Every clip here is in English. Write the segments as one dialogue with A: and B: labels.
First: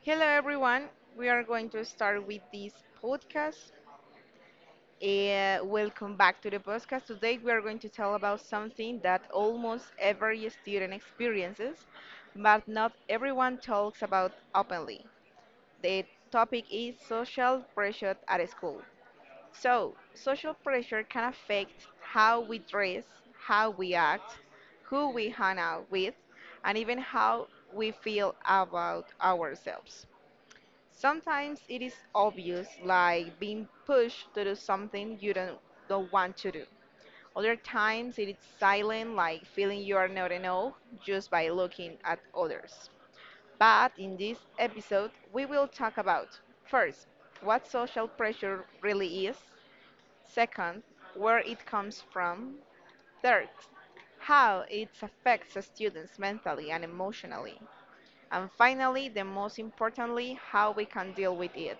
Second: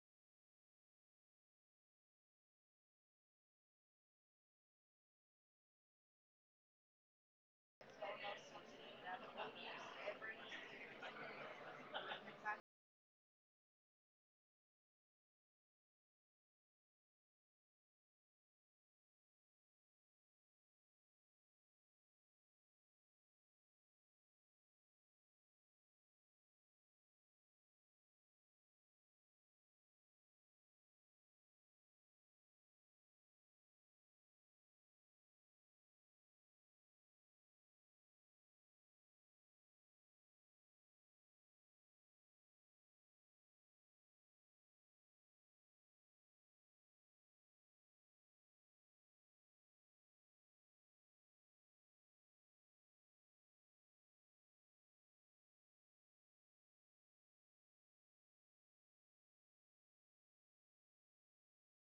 A: Hello, everyone. We are going to start with this podcast. Welcome back to the podcast. Today, we are going to tell about something that almost every student experiences, but not everyone talks about openly. The topic is social pressure at school. So, social pressure can affect how we dress, how we act, who we hang out with, and even how we feel about ourselves. Sometimes it is obvious, like being pushed to do something you don't want to do. Other times it is silent, like feeling you are not enough just by looking at others. But in this episode, we will talk about, first, what social pressure really is, second, where it comes from, third, how it affects students mentally and emotionally, and finally, the most importantly, how we can deal with it.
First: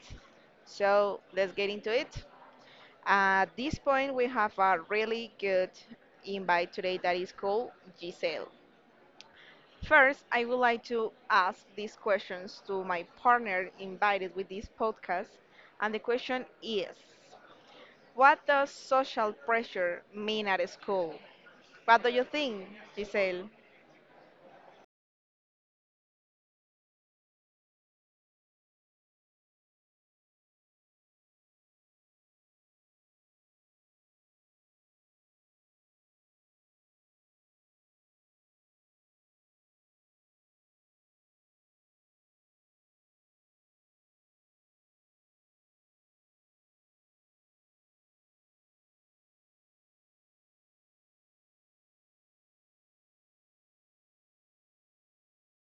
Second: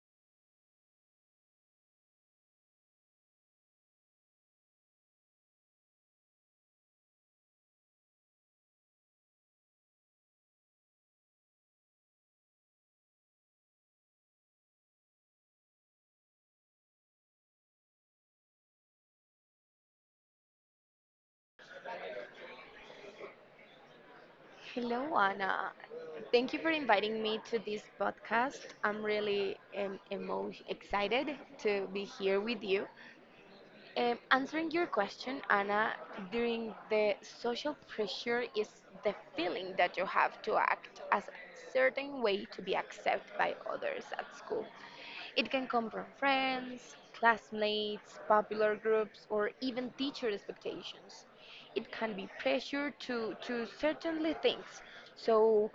A: So let's get into it. At this point, we have a really good invite today that is called Giselle. First, I would like to ask these questions to my partner invited with this podcast. And the question is, what does social pressure mean at school? What do you think, Giselle?
B: Hello, Anna. Thank you for inviting me to this podcast. I'm really excited to be here with you. Answering your question, Anna, during the social pressure is the feeling that you have to act as a certain way to be accepted by others at school. It can come from friends, classmates, popular groups, or even teacher expectations. It can be pressure to certainly things. So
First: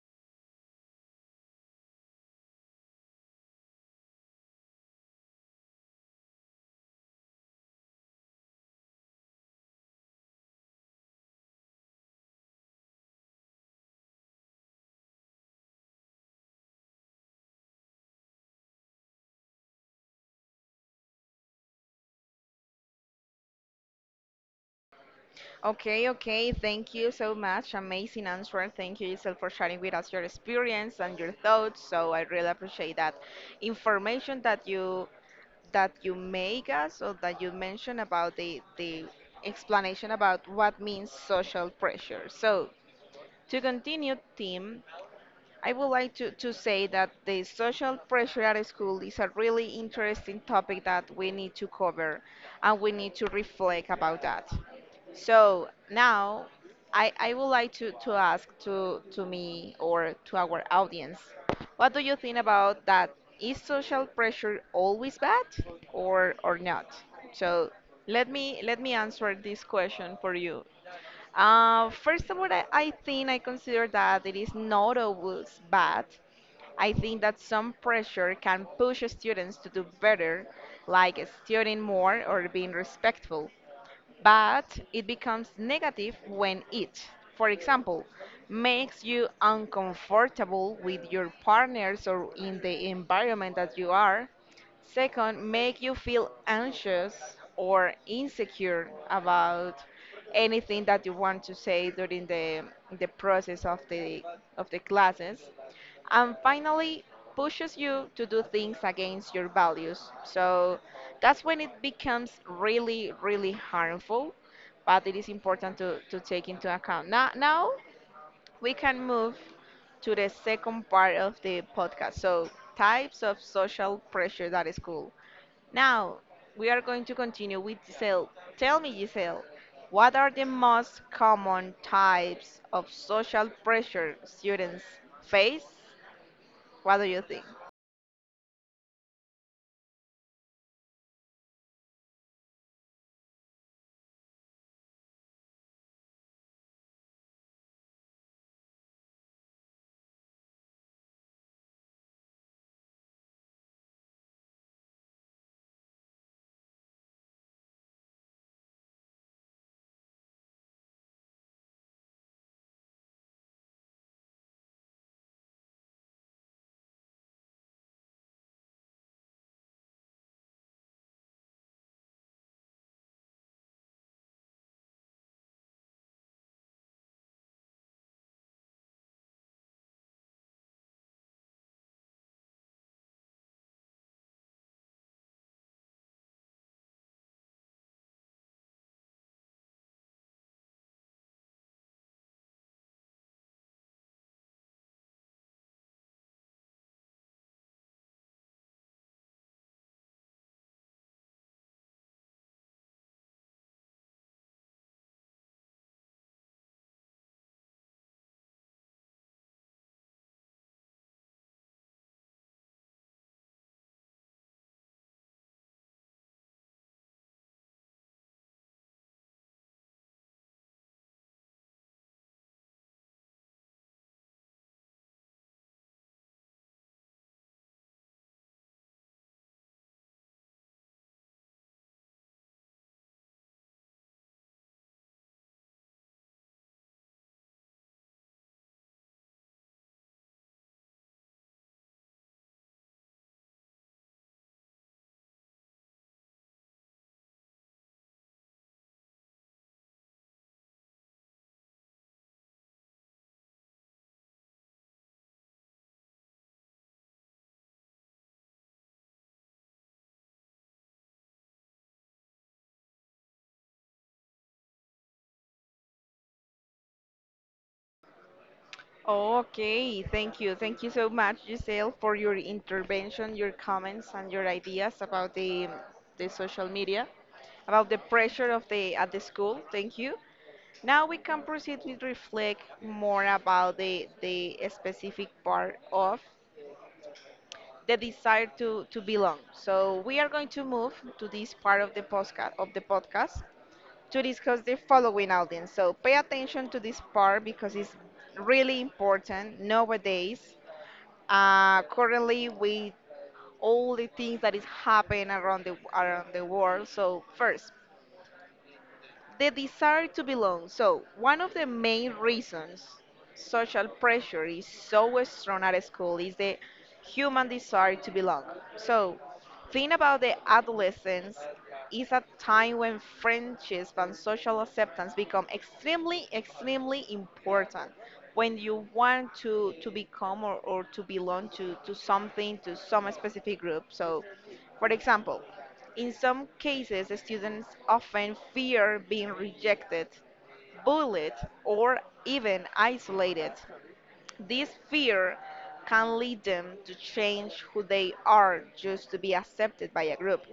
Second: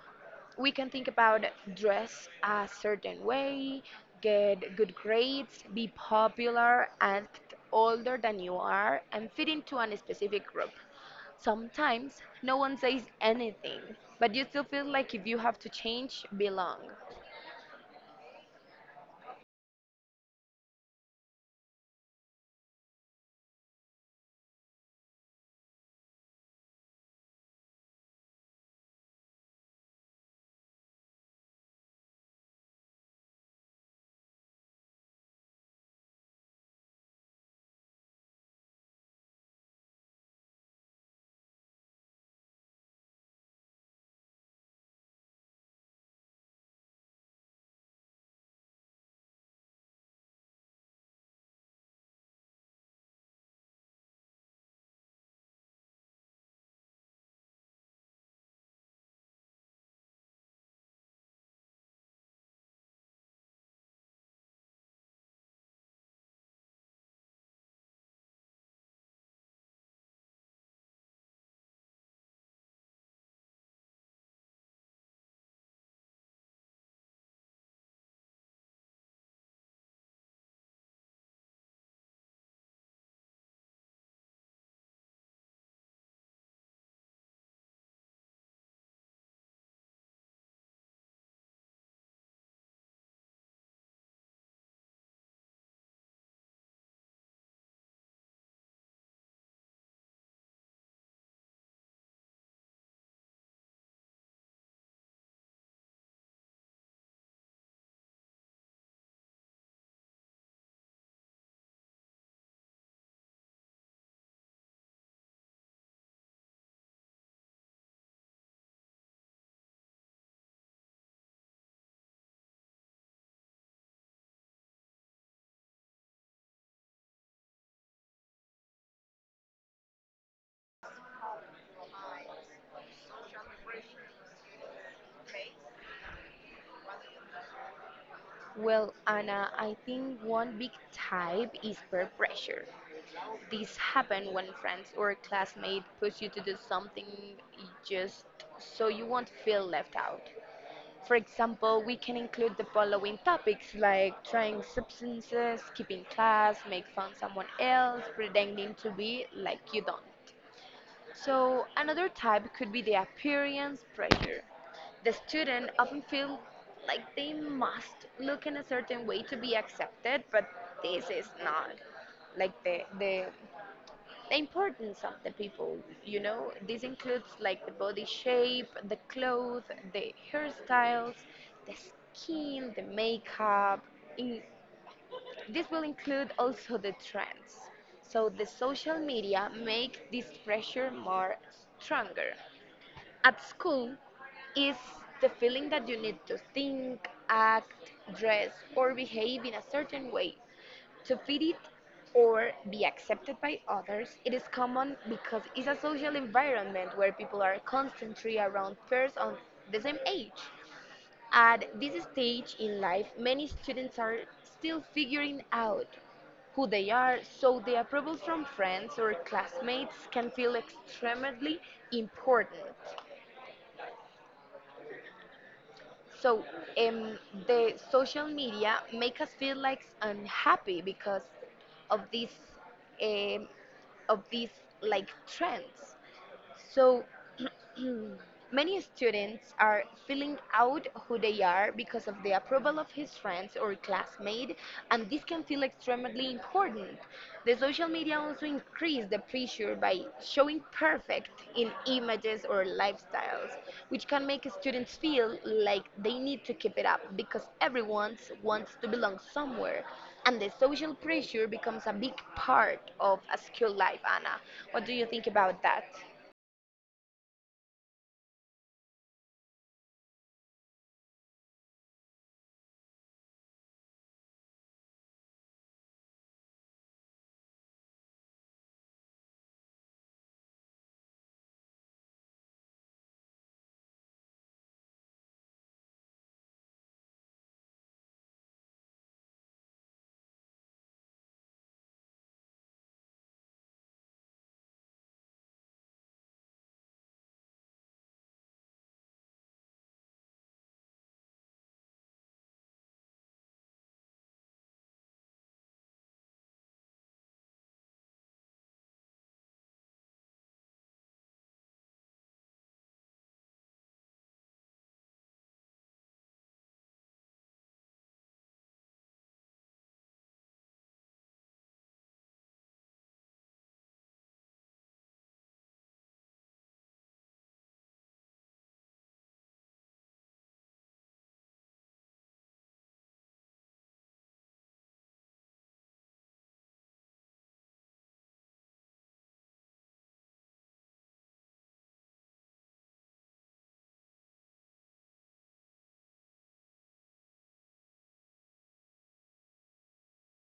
B: we can think about dress a certain way, get good grades, be popular, act older than you are, and fit into a specific group. Sometimes no one says anything, but you still feel like if you have to change, belong.
A: Okay, okay. Thank you so much. Amazing answer. Thank you, Isel, for sharing with us your experience and your thoughts. So I really appreciate that information that you make us or that you mentioned about the explanation about what means social pressure. So to continue, Tim, I would like to say that the social pressure at school is a really interesting topic that we need to cover and we need to reflect about that. So now I would like to ask to me or to our audience, what do you think about that? Is social pressure always bad or not? So let me answer this question for you. First of all, I think I consider that it is not always bad. I think that some pressure can push students to do better, like studying more or being respectful, but it becomes negative when it, for example, makes you uncomfortable with your partners or in the environment that you are. Second, make you feel anxious or insecure about anything that you want to say during the process of the classes, and finally pushes you to do things against your values. So that's when it becomes really, really harmful, but it is important to take into account. Now, we can move to the second part of the podcast. So, types of social pressure, that is cool. Now, we are going to continue with Giselle. Tell me, Giselle, what are the most common types of social pressure students face? What do you think?
B: Well, Anna, I think one big type is peer pressure. This happens when friends or classmates push you to do something just so you won't feel left out. For example, we can include the following topics like trying substances, skipping class, make fun someone else, pretending to be like you don't. So another type could be the appearance pressure. The student often feel like they must look in a certain way to be accepted, but this is not like the the importance of the people, you know, this includes like the body shape, the clothes, the hairstyles, the skin, the makeup, in, this will include also the trends. So the social media make this pressure more stronger at school is the feeling that you need to think, act, dress, or behave in a certain way to fit it or be accepted by others. It is common because it's a social environment where people are constantly around peers on the same age. At this stage in life, many students are still figuring out who they are, so the approval from friends or classmates can feel extremely important. So um, the social media make us feel like unhappy because of um, these like trends. So, many students are filling out who they are because of the approval of his friends or classmate, and this can feel extremely important. The social media also increase the pressure by showing perfect in images or lifestyles, which can make students feel like they need to keep it up because everyone wants to belong somewhere. And the social pressure becomes a big part of a school life, Anna. What do you think about that?
A: Okay, thank you. Thank you so much, Giselle, for your intervention, your comments, and your ideas about the social media, about the pressure of the at the school. Thank you. Now we can proceed with reflect more about the specific part of the desire to belong. So we are going to move to this part of the podcast to discuss the following audience. So pay attention to this part because it's really important nowadays. Currently, with all the things that is happening around the world. So first, the desire to belong. So, one of the main reasons social pressure is so strong at school is the human desire to belong. So, think about, the adolescence is a time when friendship and social acceptance become extremely, extremely important. When you want to become or to belong to something, to some specific group. So, for example, in some cases, students often fear being rejected, bullied, or even isolated. This fear can lead them to change who they are just to be accepted by a group.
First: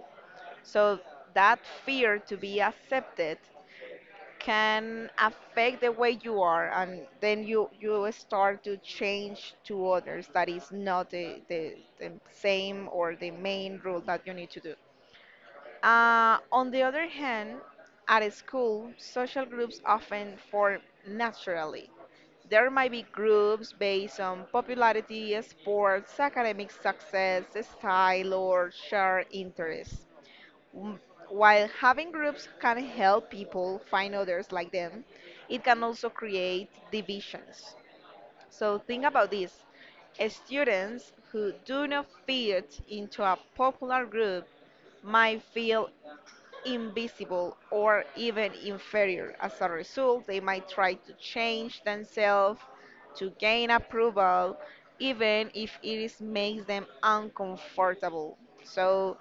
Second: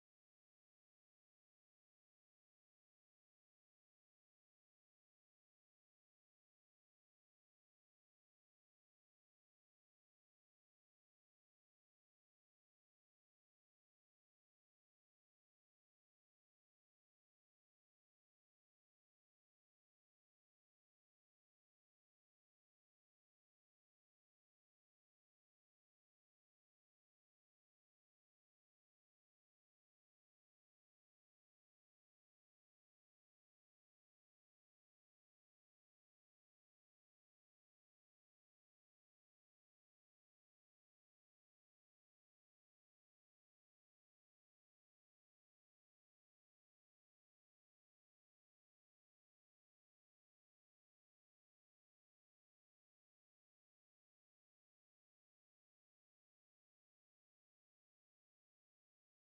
A: So, that fear to be accepted can affect the way you are, and then you start to change to others. That is not the same or the main rule that you need to do. On the other hand, at a school, social groups often form naturally. There might be groups based on popularity, sports, academic success, style, or shared interests. M- While having groups can help people find others like them, it can also create divisions. So think about this. Students who do not fit into a popular group might feel invisible or even inferior. As a result, they might try to change themselves to gain approval, even if it is makes them uncomfortable. So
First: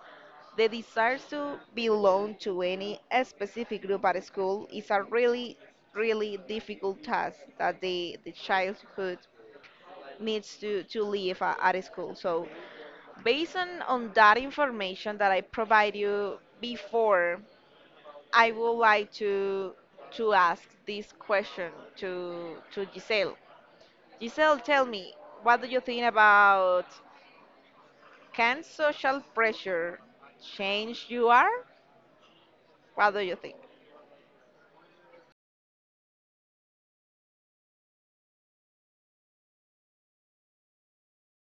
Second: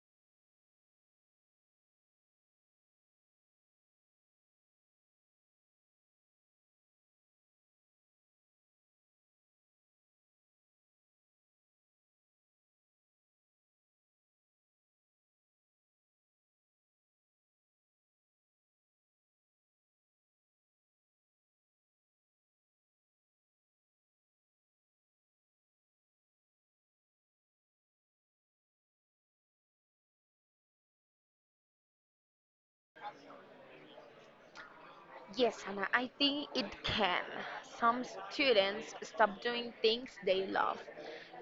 A: the desire to belong to any specific group at school is a really, really difficult task that the childhood needs to live at school. So based on that information that I provide you before, I would like to ask this question to Giselle. Giselle, tell me, what do you think about, can social pressure change you are? What do you think?
B: Yes, Hannah, I think it can. Some students stop doing things they love,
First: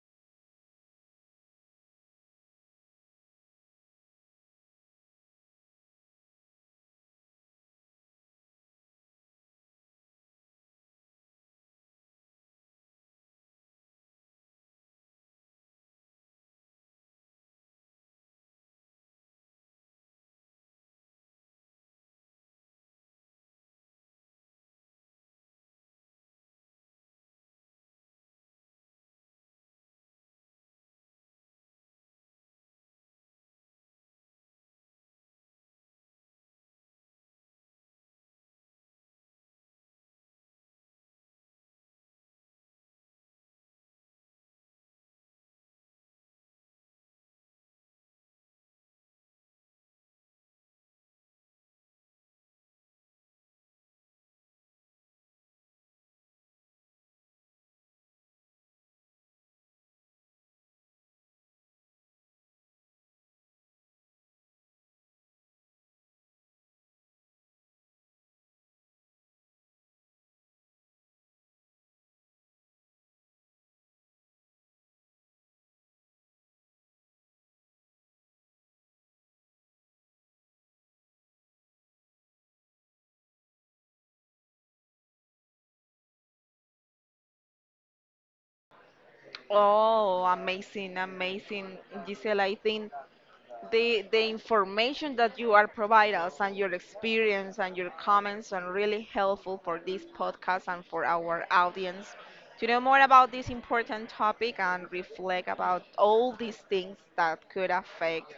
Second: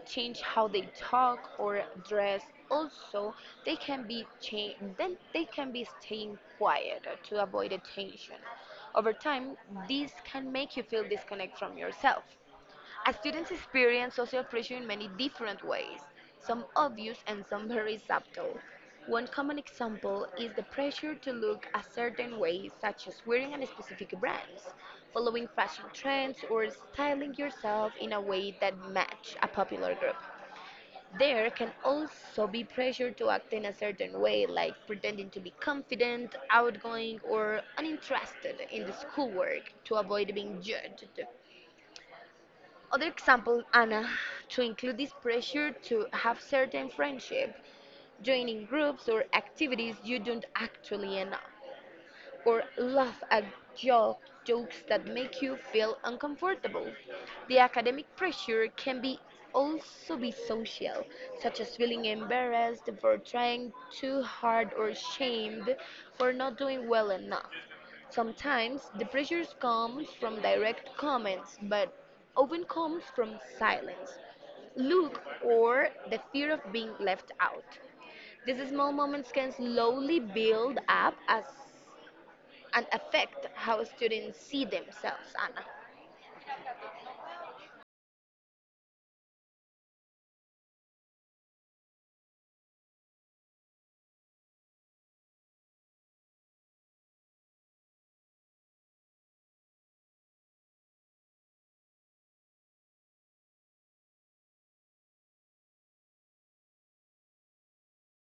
B: change how they talk or dress. Also, they can be cha- then they can be staying quiet to avoid attention. Over time, this can make you feel disconnect from yourself. As students experience social pressure in many different ways, some obvious and some very subtle. One common example is the pressure to look a certain way, such as wearing a specific brands, following fashion trends, or styling yourself in a way that match a popular group. There can also be pressure to act in a certain way, like pretending to be confident, outgoing, or uninterested in the schoolwork to avoid being judged. Other example, Anna, to include this pressure to have certain friendship, joining groups or activities you don't actually know or laugh at joke, jokes that make you feel uncomfortable. The academic pressure can be also be social, such as feeling embarrassed for trying too hard or shamed for not doing well enough. Sometimes the pressures come from direct comments, but often comes from silence, look, or the fear of being left out. These small moments can slowly build up as and affect how students see themselves, Anna?
A: Oh, amazing, amazing, Giselle. I think the information that you are providing us and your experience and your comments are really helpful for this podcast and for our audience to know more about this important topic and reflect about all these things that could affect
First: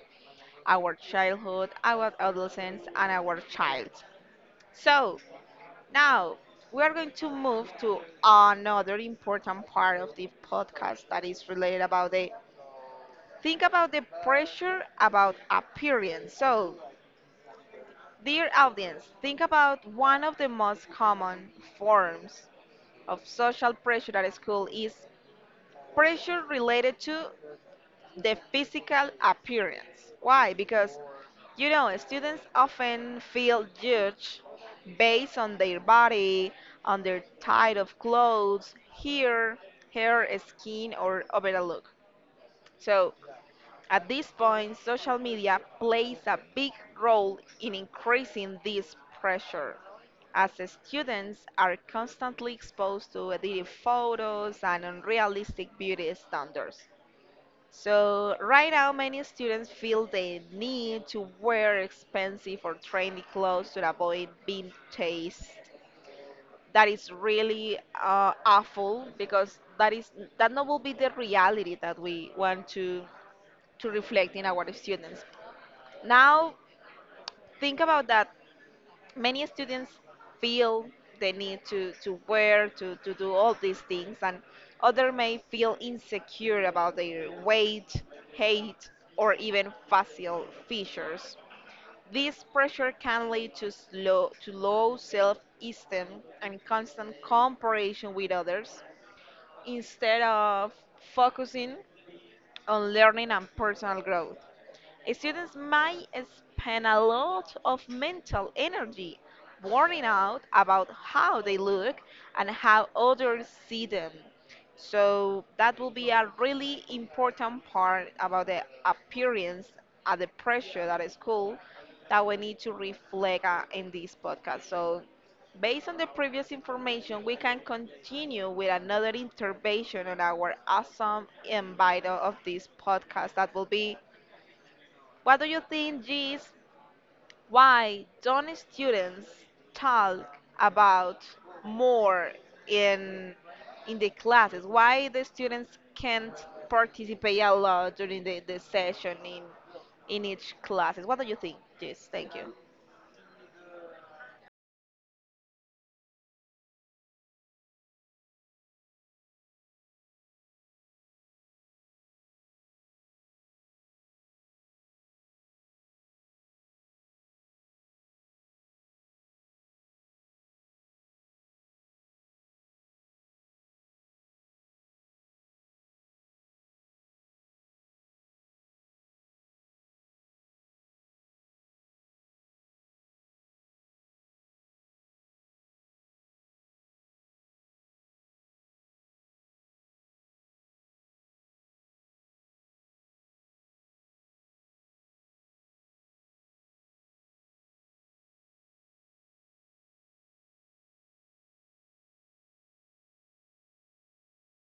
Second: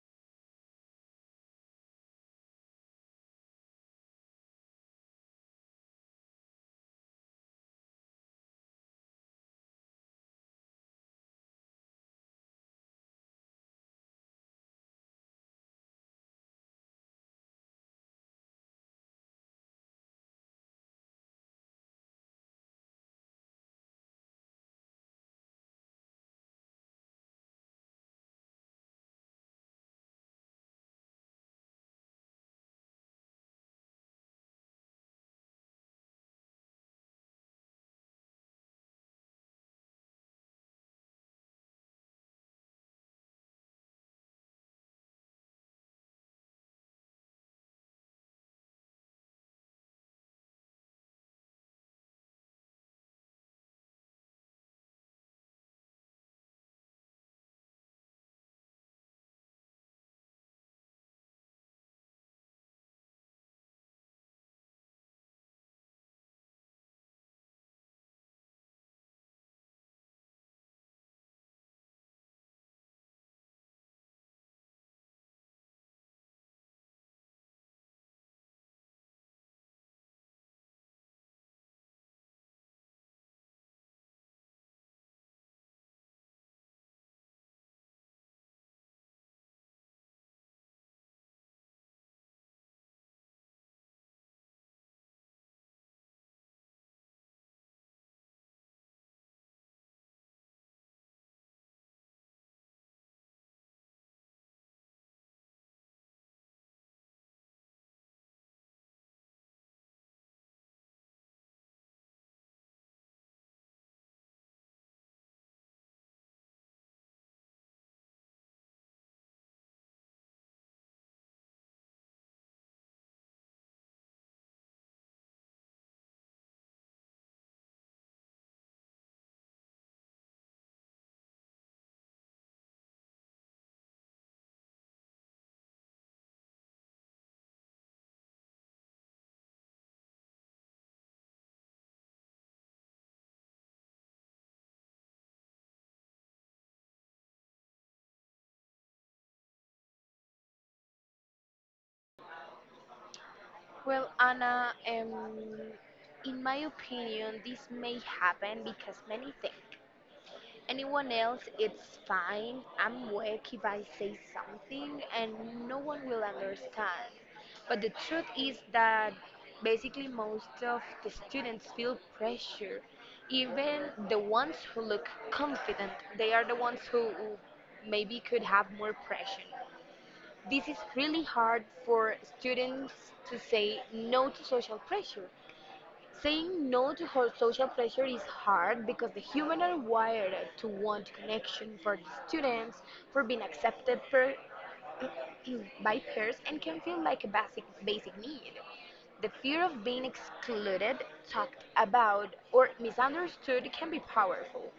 A: our childhood, our adolescence, and our child. So now we are going to move to another important part of the podcast that is related about the, think about the pressure about appearance. So, dear audience, think about, one of the most common forms of social pressure at school is pressure related to the physical appearance. Why? Because, you know, students often feel judged based on their body, on their type of clothes, hair, hair, skin, or overall look. So, at this point, social media plays a big role in increasing this pressure, as students are constantly exposed to edited photos and unrealistic beauty standards. So, right now, many students feel the need to wear expensive or trendy clothes to avoid being chased. That is really awful because that is that not will be the reality that we want to reflect in our students. Now, think about that. Many students feel the need to wear, to do all these things, and other may feel insecure about their weight, height, or even facial features. This pressure can lead to low self esteem and constant comparison with others instead of focusing on learning and personal growth. Students might spend a lot of mental energy worrying out about how they look and how others see them. So that will be a really important part about the appearance and the pressure that is school that we need to reflect in this podcast. So based on the previous information, we can continue with another intervention on our awesome invite of this podcast, that will be, what do you think is, why don't students talk about more in in the classes? Why the students can't participate a lot during the session in each classes? What do you think, Jis? Thank you.
B: Well, Anna, in my opinion, this may happen because many think anyone else, it's fine. I'm weak if I say something, and no one will understand. But the truth is that basically most of the students feel pressure. Even the ones who look confident, they are the ones who maybe could have more pressure. This is really hard for students to say no to social pressure. Saying no to ho- social pressure is hard because the human are wired to want connection for the students, for being accepted per, by peers, and can feel like a basic, basic need. The fear of being excluded, talked about, or misunderstood can be powerful.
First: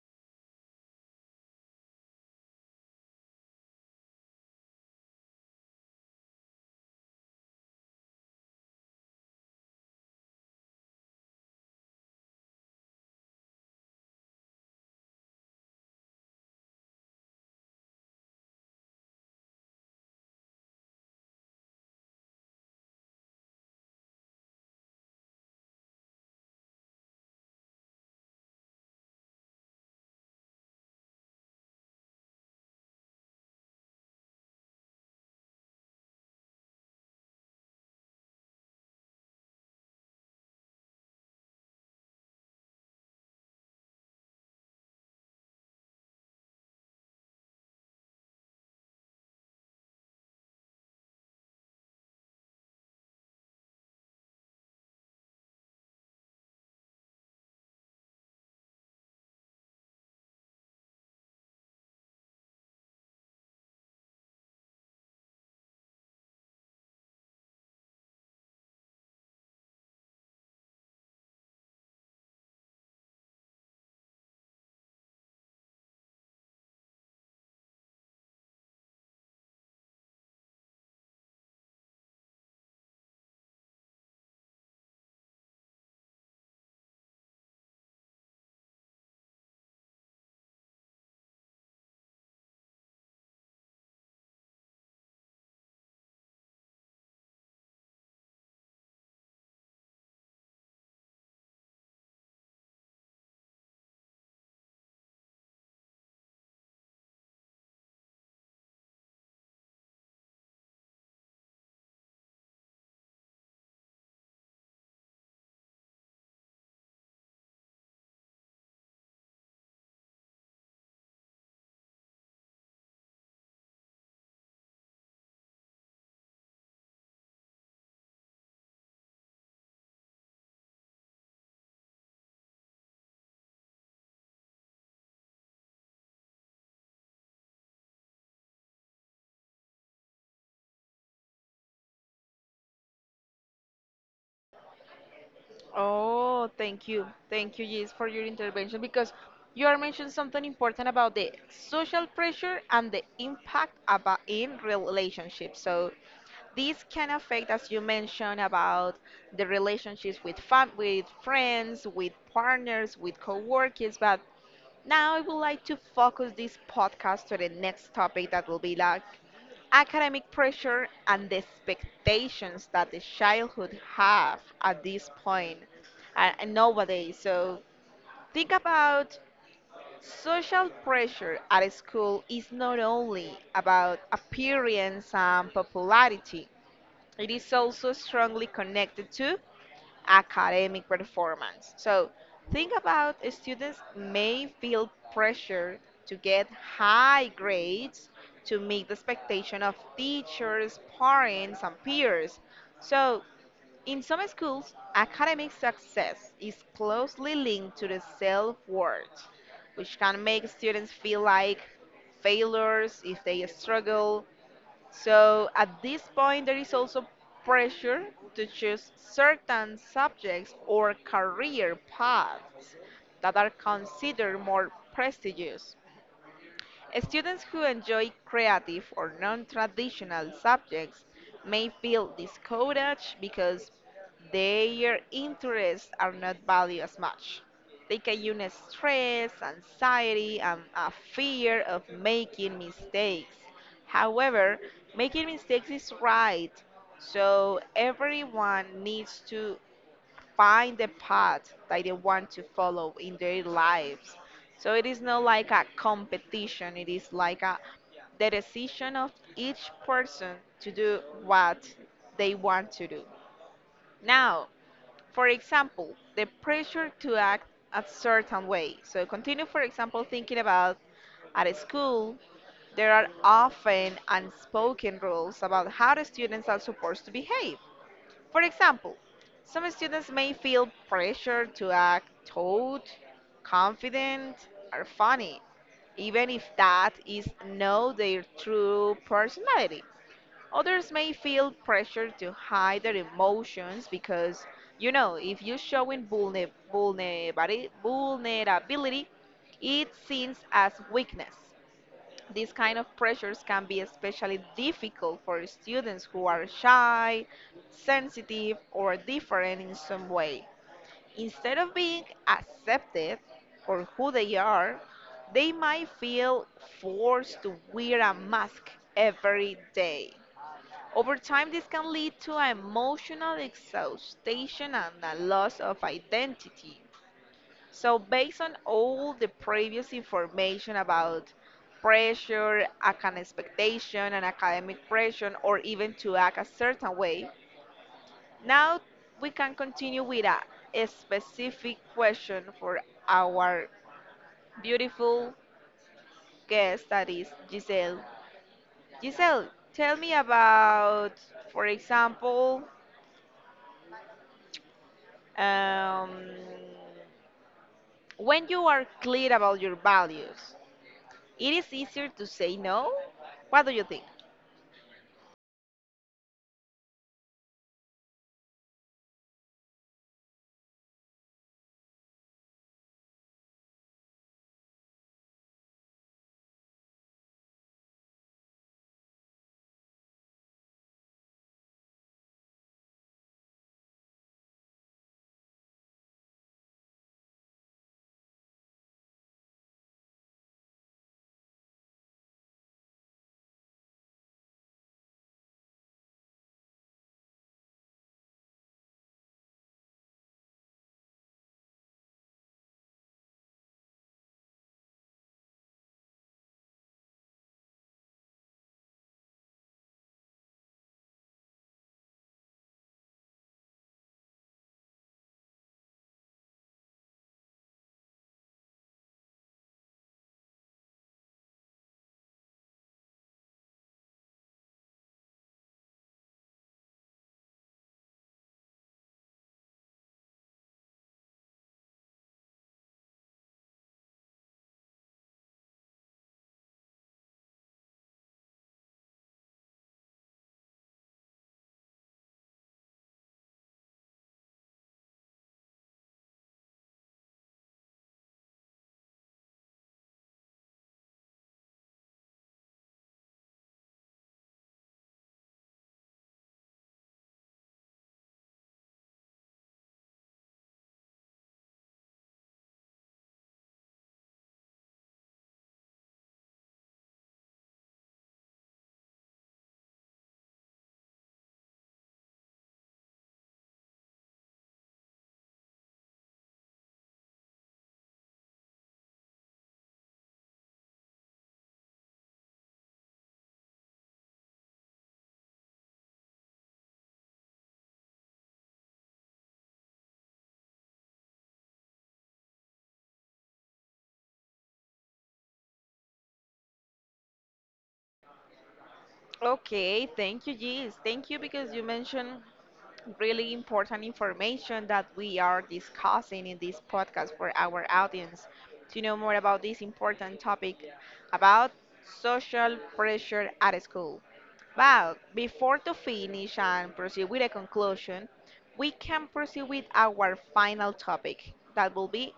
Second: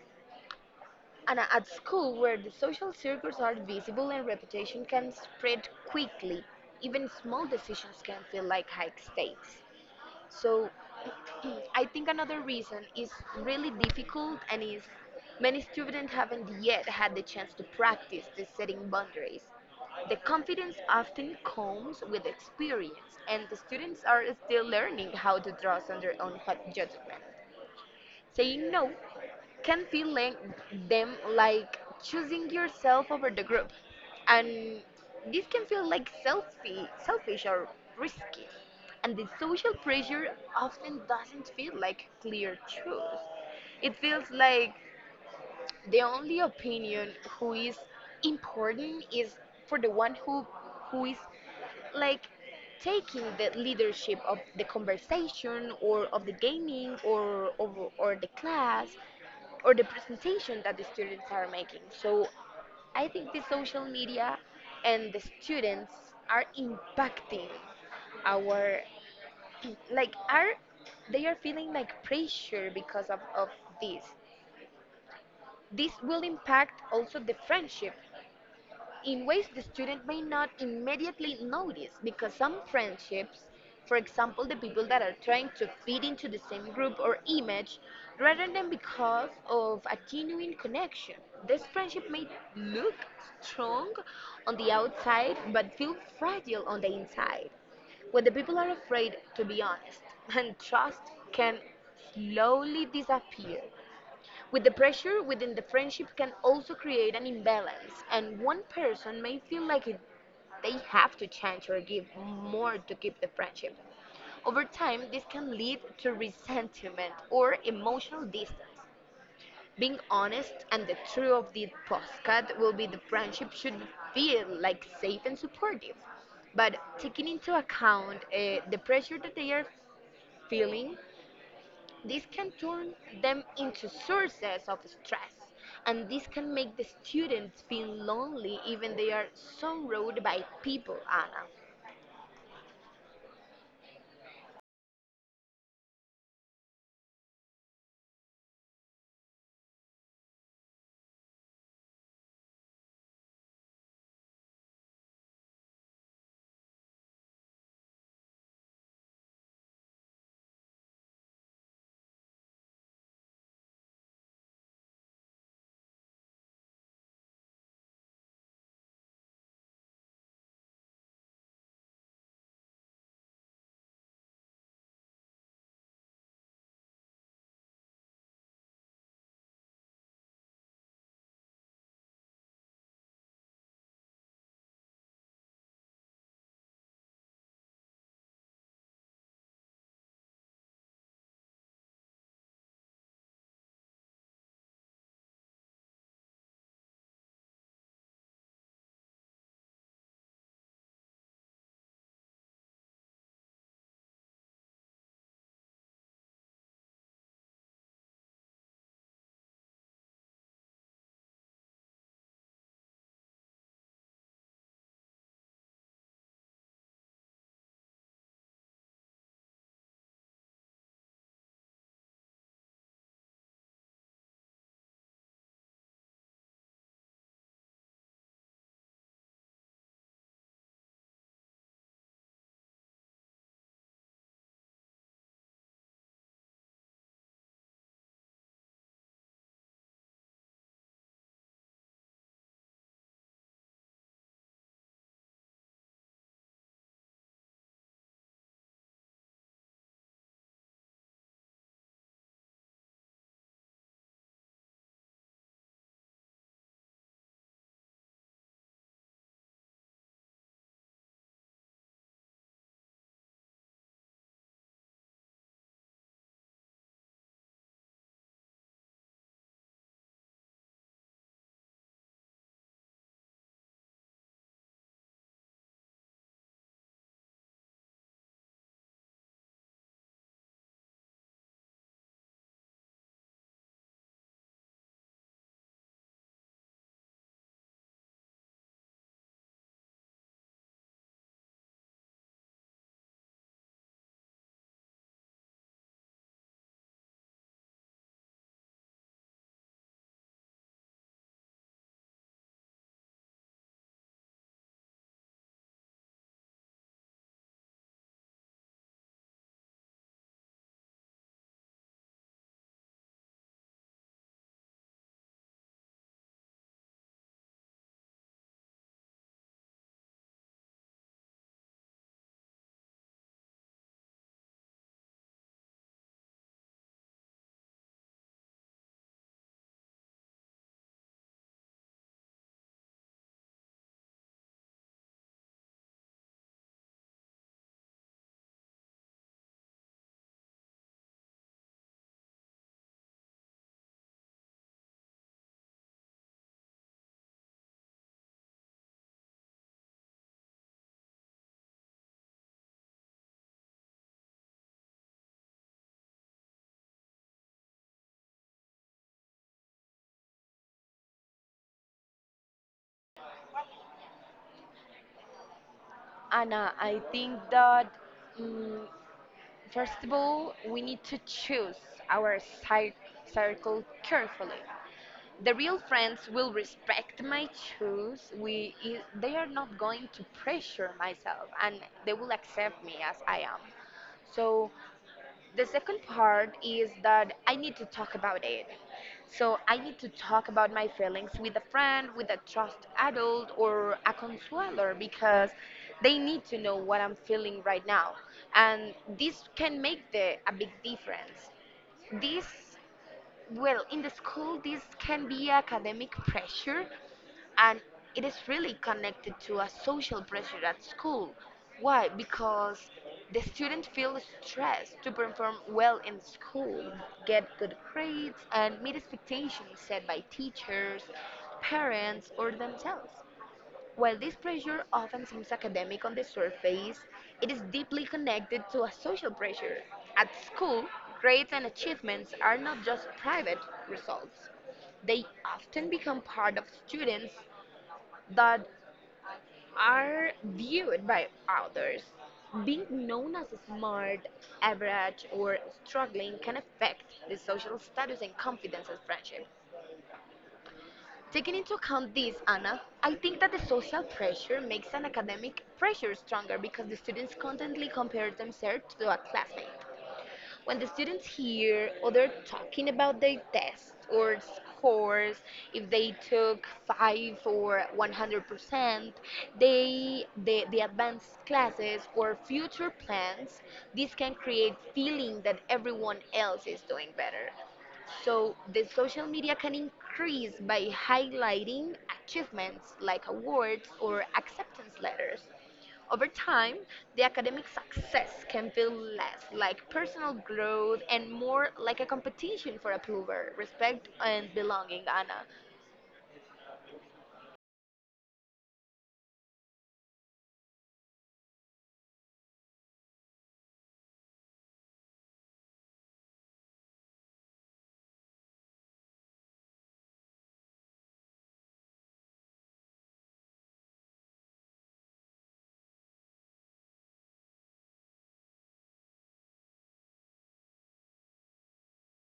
B: And at school, where the social circles are visible and reputation can spread quickly, even small decisions can feel like high stakes. So, I think another reason is really difficult and is many students haven't yet had the chance to practice the setting boundaries. The confidence often comes with experience, and the students are still learning how to draw on their own judgment. Saying no can feel like them like choosing yourself over the group, and this can feel like selfish or risky. And the social pressure often doesn't feel like clear truth. It feels like the only opinion who is important is for the one who is like taking the leadership of the conversation or of the gaming or the class or the presentation that the students are making. So I think the social media and the students are impacting our like are they are feeling like pressure because of this. This will impact also the friendship in ways the student may not immediately notice because some friendships, for example, the people that are trying to fit into the same group or image, rather than because of a genuine connection. This friendship may look strong on the outside but feel fragile on the inside. When the people are afraid to be honest and trust can slowly disappear. With the pressure within the friendship can also create an imbalance, and one person may feel like it, they have to change or give more to keep the friendship. Over time, this can lead to resentment or emotional distance. Being honest and the truth of the postcard will be the friendship should feel like safe and supportive. But taking into account the pressure that they are feeling, this can turn them into sources of stress, and this can make the students feel lonely even they are surrounded by people, Anna.
A: Oh, thank you. Thank you, Gis, for your intervention because you are mentioning something important about the social pressure and the impact about in relationships. So this can affect, as you mentioned, about the relationships with fam with friends, with partners, with coworkers. But now I would like to focus this podcast to the next topic, that will be like academic pressure and the expectations that the childhood have at this point, and nowadays. So think about, social pressure at school is not only about appearance and popularity. It is also strongly connected to academic performance. So think about, students may feel pressure to get high grades, to meet the expectation of teachers, parents, and peers. So in some schools, academic success is closely linked to the self-worth, which can make students feel like failures if they struggle. So at this point, there is also pressure to choose certain subjects or career paths that are considered more prestigious. Students who enjoy creative or non traditional subjects may feel discouraged because their interests are not valued as much. They can use stress, anxiety, and a fear of making mistakes. However, making mistakes is right, so everyone needs to find the path that they want to follow in their lives. So it is not like a competition, it is like a the decision of each person to do what they want to do. Now, for example, the pressure to act a certain way. So continue, for example, thinking about, at a school, there are often unspoken rules about how the students are supposed to behave. For example, some students may feel pressure to act taut, confident, or funny, even if that is not their true personality. Others may feel pressure to hide their emotions because, if you're showing vulnerability, it seems as weakness. These kind of pressures can be especially difficult for students who are shy, sensitive, or different in some way. Instead of being accepted for who they are, they might feel forced to wear a mask every day. Over time, this can lead to emotional exhaustion and a loss of identity. So, based on all the previous information about pressure, an expectation, and academic pressure, or even to act a certain way, now we can continue with a specific question for our beautiful guest that is Giselle. Giselle, tell me about, for example, um, when you are clear about your values, it is easier to say no. What do you think?
B: Anna, I think that mm first of all, we need to choose our circle carefully. The real friends will respect my choice. They are not going to pressure myself, and they will accept me as I am. So the second part is that I need to talk about it. So I need to talk about my feelings with a friend, with a trust adult, or a consueler because they need to know what I'm feeling right now. And this can make a big difference. This, well, in the school, this can be academic pressure, and it is really connected to a social pressure at school. Why? Because the student feels stressed to perform well in school, get good grades, and meet expectations set by teachers, parents, or themselves. While this pressure often seems academic on the surface, it is deeply connected to a social pressure. At school, grades and achievements are not just private results, they often become part of students that are viewed by others. Being known as smart, average, or struggling can affect the social status and confidence of friendship. Taking into account this, Anna, I think that the social pressure makes an academic pressure stronger because the students constantly compare themselves to a classmate. When the students hear other talking about their tests or scores, if they took 5 or 100%, they the advanced classes or future plans, this can create feeling that everyone else is doing better. So the social media can increase by highlighting achievements like awards or acceptance letters. Over time, the academic success can feel less like personal growth and more like a competition for approval, respect, and belonging, Anna.
A: Okay, thank you, Gis. Thank you because you mentioned really important information that we are discussing in this podcast for our audience to know more about this important topic about social pressure at school. But before to finish and proceed with a conclusion, we can proceed with our final topic that will be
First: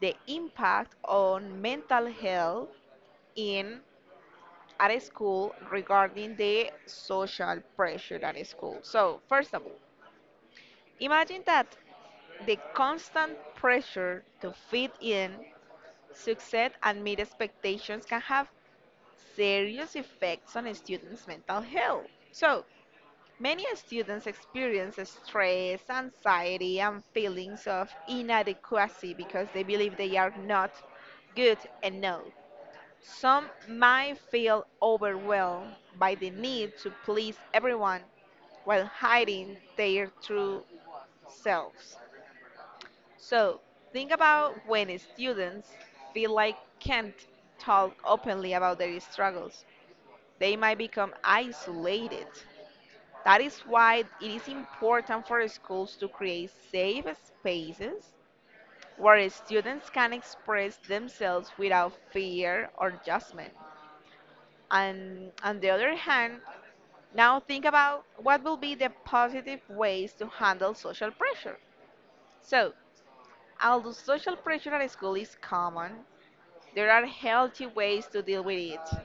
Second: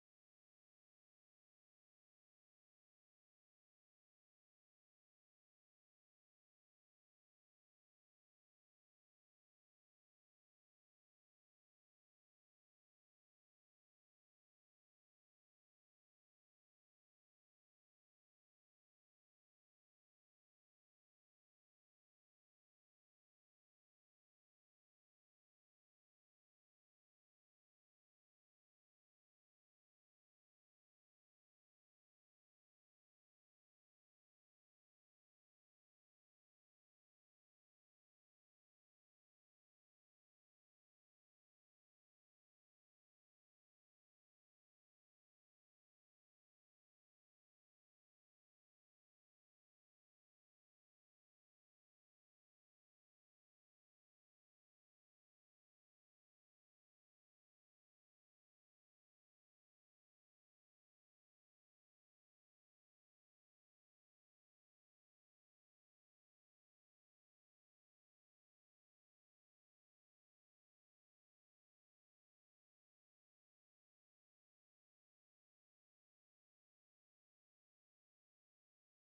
A: the impact on mental health in at school regarding the social pressure at school. So, first of all, imagine that the constant pressure to fit in, succeed, and meet expectations can have serious effects on a student's mental health. So, many students experience stress, anxiety, and feelings of inadequacy because they believe they are not good enough. Some might feel overwhelmed by the need to please everyone while hiding their true selves. So, think about when students feel like can't talk openly about their struggles. They might become isolated. That is why it is important for schools to create safe spaces where students can express themselves without fear or judgment. And on the other hand, now think about what will be the positive ways to handle social pressure. So, although social pressure at school is common, there are healthy ways to deal with it.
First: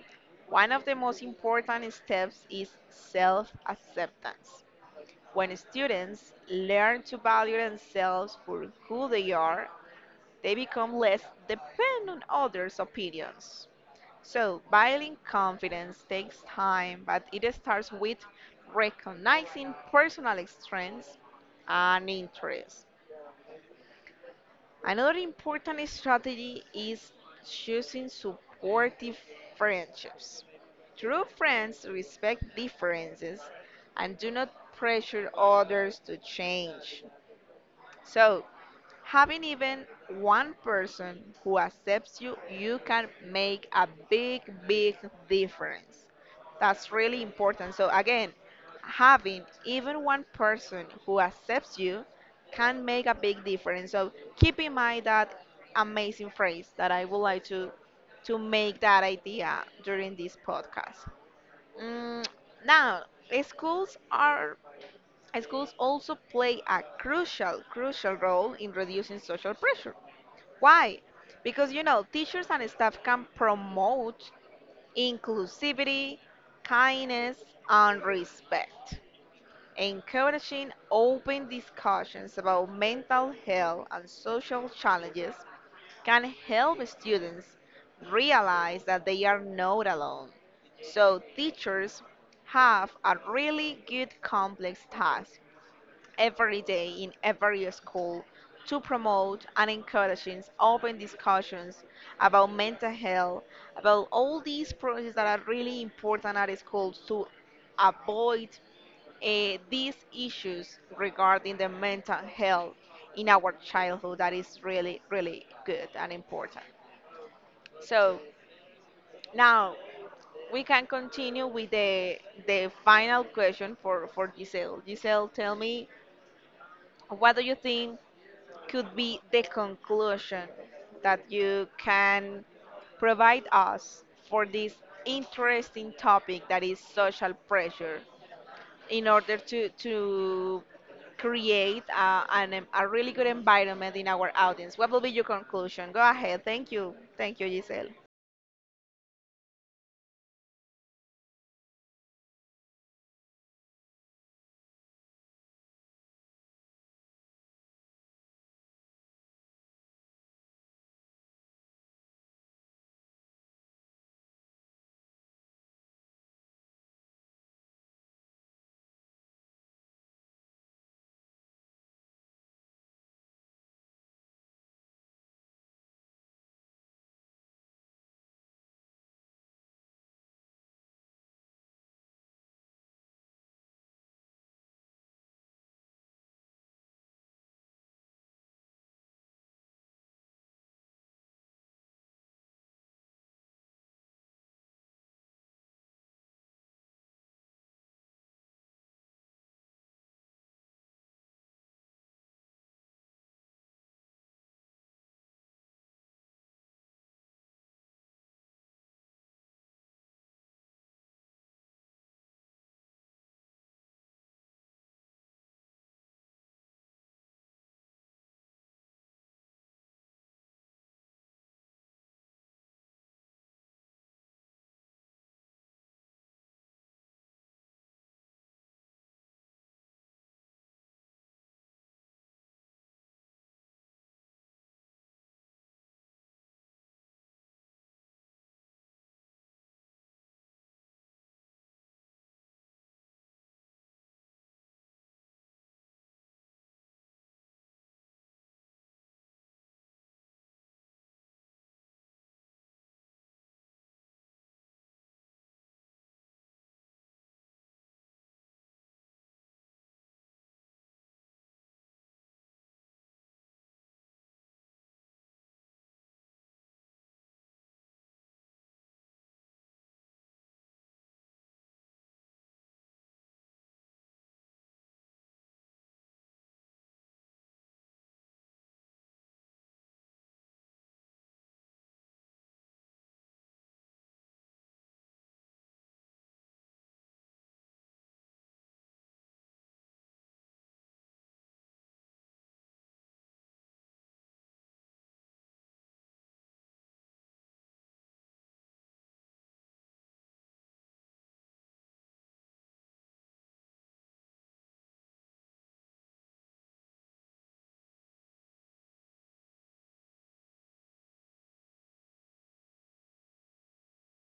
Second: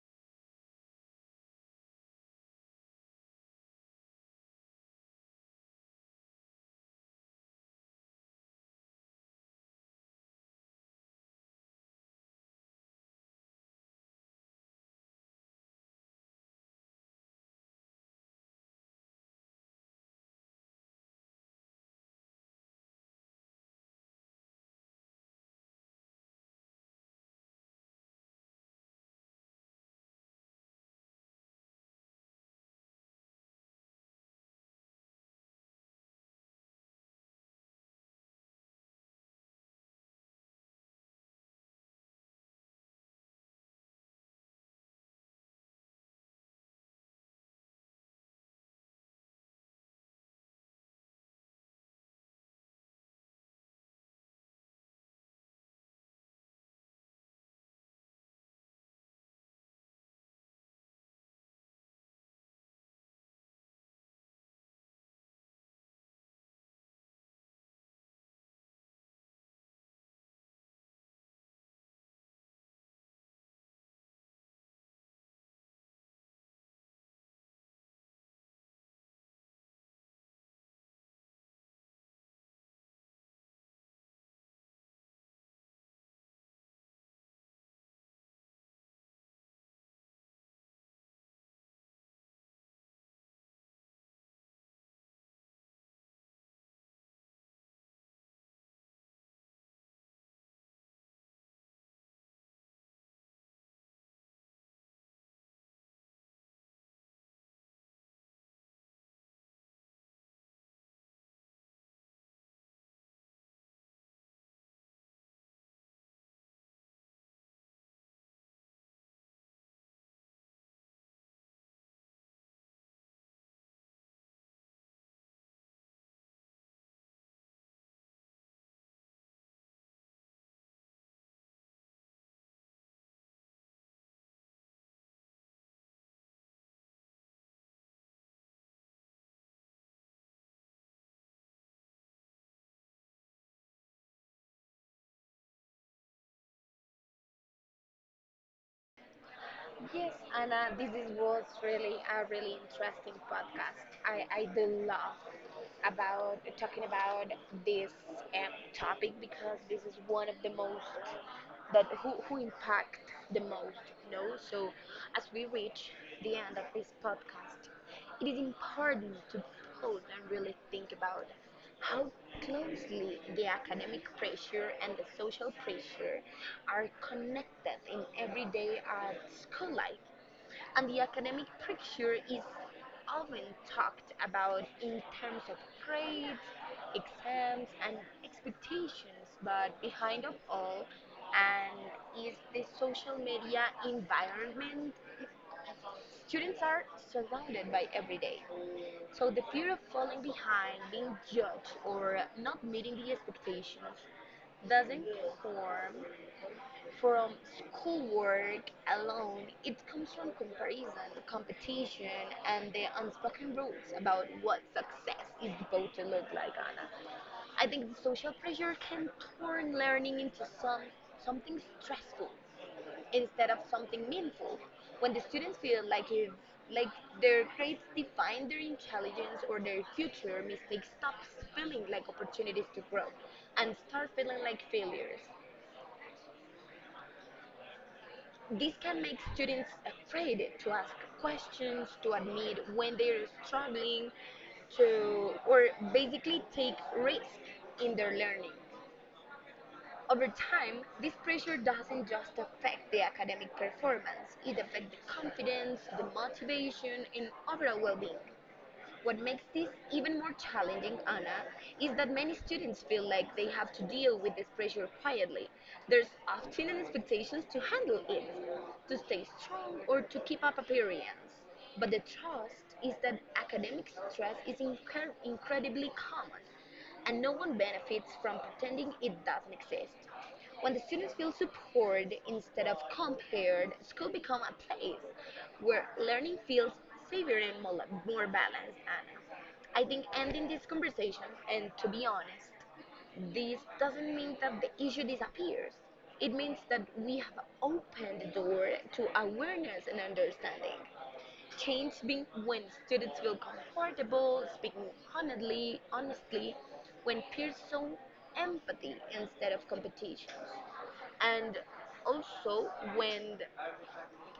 A: One of the most important steps is self acceptance. When students learn to value themselves for who they are, they become less dependent on others' opinions. So, building confidence takes time, but it starts with recognizing personal strengths and interests. Another important strategy is choosing supportive friendships. True friends respect differences and do not pressure others to change. So, having even one person who accepts you, you can make a big, big difference. That's really important. So, again, having even one person who accepts you can make a big difference. So, keep in mind that amazing phrase that I would like to make that idea during this podcast. Mm, now, schools are Schools also play a crucial, crucial role in reducing social pressure. Why? Because you know, teachers and staff can promote inclusivity, kindness, and respect, encouraging open discussions about mental health and social challenges can help students realize that they are not alone. So teachers have a really good complex task every day in every school to promote and encouraging open discussions about mental health, about all these projects that are really important at schools to avoid these issues regarding the mental health in our childhood that is really, really good and important. So now we can continue with the final question for Giselle. Giselle, tell me what do you think could be the conclusion that you can provide us for this interesting topic that is social pressure in order to create a really good environment in our audience? What will be your conclusion? Go ahead. Thank you. Thank you, Giselle.
B: Yes, Anna, this is was really a really interesting podcast. I do love about talking about this topic because this is one of the most that who impact the most, you know. So as we reach the end of this podcast, it is important to pause and really think about how closely the academic pressure and the social pressure are connected in everyday school life. And the academic pressure is often talked about in terms of grades, exams, and expectations, but behind of all, and is the social media environment students are surrounded by every day. So the fear of falling behind, being judged, or not meeting the expectations doesn't form from schoolwork alone, it comes from comparison, competition, and the unspoken rules about what success is supposed to look like, Anna. I think the social pressure can turn learning into some something stressful instead of something meaningful. When the students feel like if like their grades define their intelligence or their future, mistakes stop feeling like opportunities to grow and start feeling like failures. This can make students afraid to ask questions, to admit when they're struggling, to or basically take risk in their learning. Over time, this pressure doesn't just affect the academic performance, it affects the confidence, the motivation, and overall well-being. What makes this even more challenging, Anna, is that many students feel like they have to deal with this pressure quietly. There's often an expectation to handle it, to stay strong, or to keep up appearance. But the trust is that academic stress is incredibly common, and no one benefits from pretending it doesn't exist. When the students feel supported instead of compared, school becomes a place where learning feels safer and more balanced, Anna. I think ending this conversation, and to be honest, this doesn't mean that the issue disappears. It means that we have opened the door to awareness and understanding. Change being when students feel comfortable speaking honestly, when peers show empathy instead of competition, and also when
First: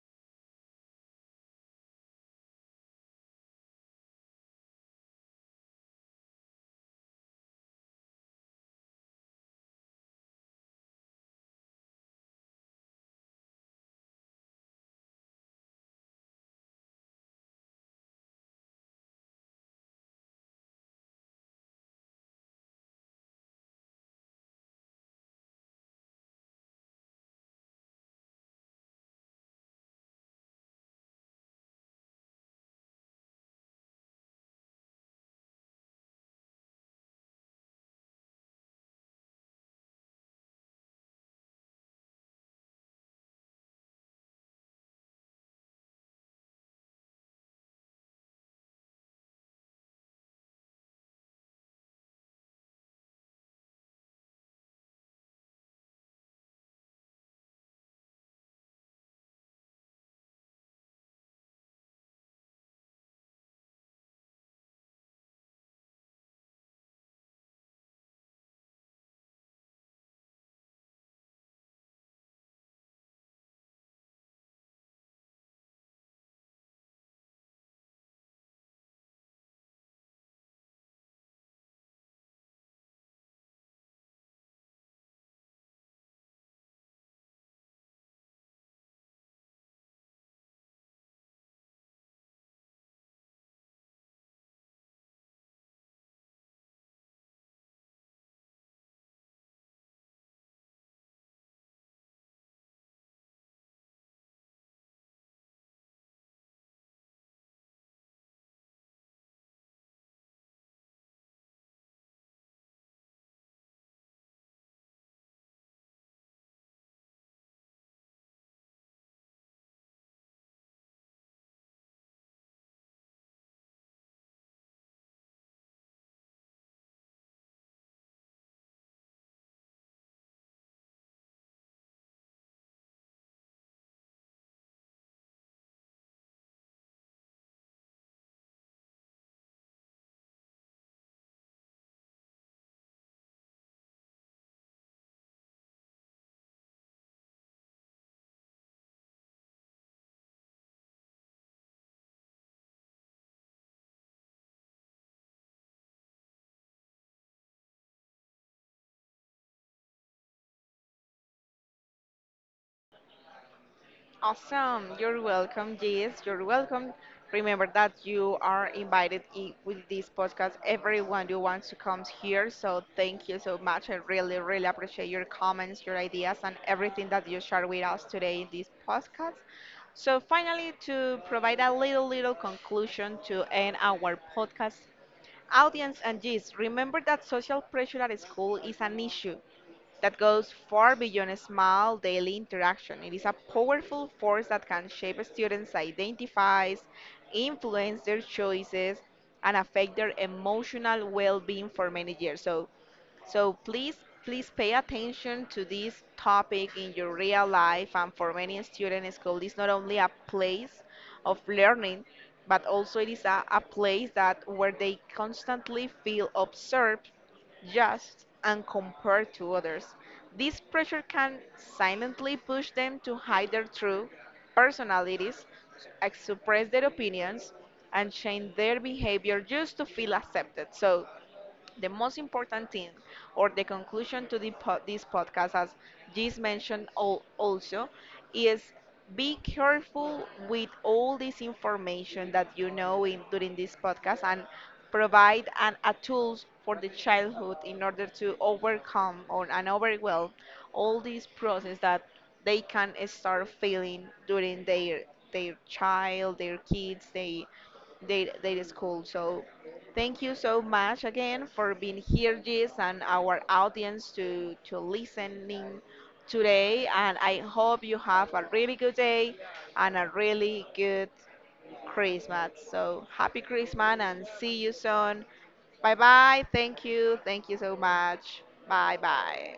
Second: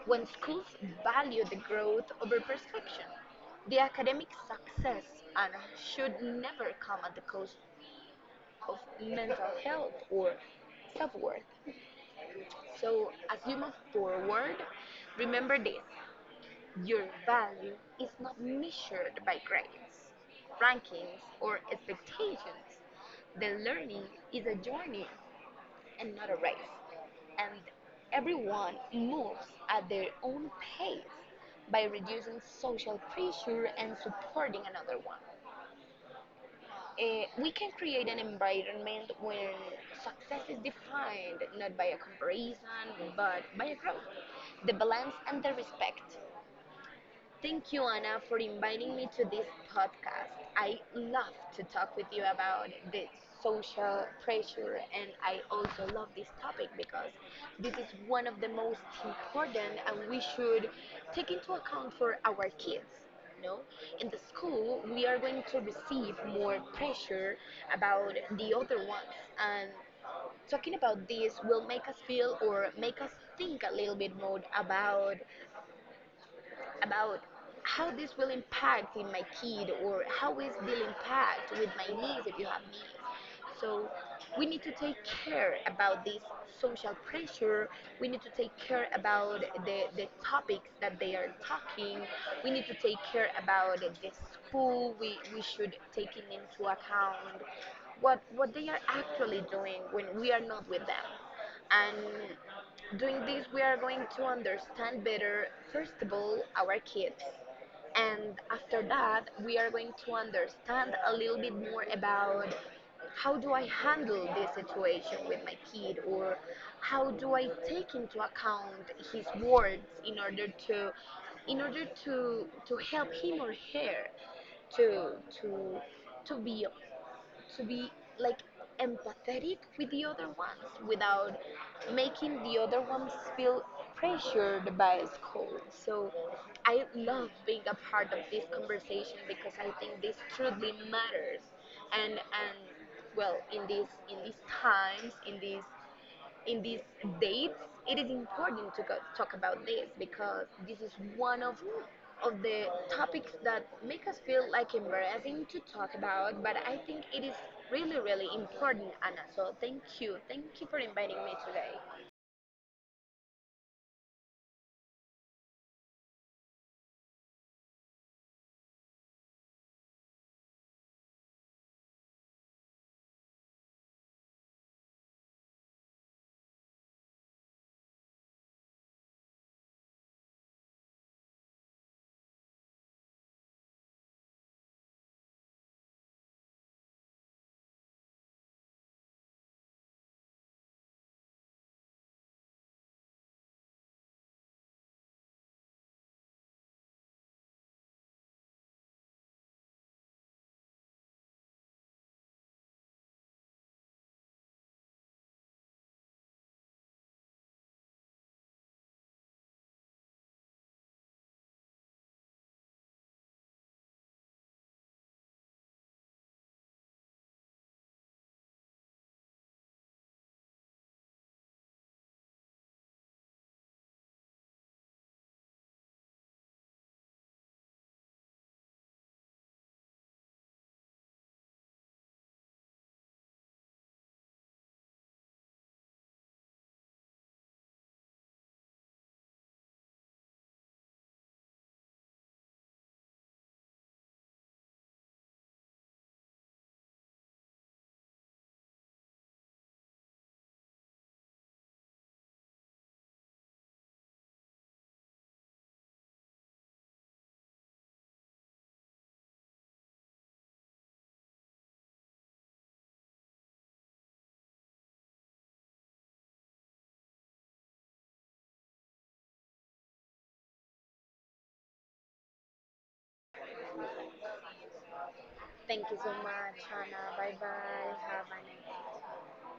B: when schools value the growth over perfection, the academic success and should never come at the cost of mental health or self-worth. So as you move forward, remember this. Your value is not measured by grades, rankings, or expectations. The learning is a journey and not a race. And everyone moves at their own pace by reducing social pressure and supporting another one. We can create an environment where success is defined not by a comparison but by a growth, the balance, and the respect. Thank you, Anna, for inviting me to this podcast. I love to talk with you about the social pressure, and I also love this topic because this is one of the most important, and we should take into account for our kids. No, in the school, we are going to receive more pressure about the other ones, and talking about this will make us feel or make us think a little bit more about how this will impact in my kid or how is this impact with my niece if you have niece. So we need to take care about this social pressure. We need to take care about the topics that they are talking. We need to take care about the school. We should take into account what they are actually doing when we are not with them. And doing this, we are going to understand better, first of all, our kids. And after that, we are going to understand a little bit more about how do I handle this situation with my kid or how do I take into account his words in order to in order to help him or her to to to be like empathetic with the other ones without making the other ones feel pressured by school. So I love being a part of this conversation because I think this truly matters. And well, in these times, in these dates, it is important to go, talk about this because this is one of the topics that make us feel like embarrassing to talk about, but I think it is really, really important, Anna. So thank you. Thank you for inviting me today.
A: Awesome. You're welcome. Yes, you're welcome. Remember that you are invited with this podcast. Everyone who wants to come here. So thank you so much. I really, really appreciate your comments, your ideas, and everything that you share with us today in this podcast. So finally, to provide a little, little conclusion to end our podcast, audience and Gis, remember that social pressure at school is an issue that goes far beyond a small daily interaction. It is a powerful force that can shape students' identities, influence their choices, and affect their emotional well being for many years. So, so please, please pay attention to this topic in your real life. And for many students, school is not only a place of learning, but also it is a place that where they constantly feel observed, judged, and compared to others. This pressure can silently push them to hide their true personalities, suppress their opinions, and change their behavior just to feel accepted. So the most important thing, or the conclusion to this podcast, as Gis mentioned also, is be careful with all this information that you know in, during this podcast and provide a tools for the childhood in order to overcome or and overwhelm all these process that they can start feeling during their child, their kids, they their school. So thank you so much again for being here, Jis, and our audience to listening today. And I hope you have a really good day and a really good Christmas. So happy Christmas and see you soon.
B: Thank
A: Bye
B: you so
A: bye.
B: much,
A: Thank
B: Anna.
A: you.
B: Bye
A: Thank you so
B: bye. Have a
A: much.
B: nice
A: Bye
B: day.
A: bye.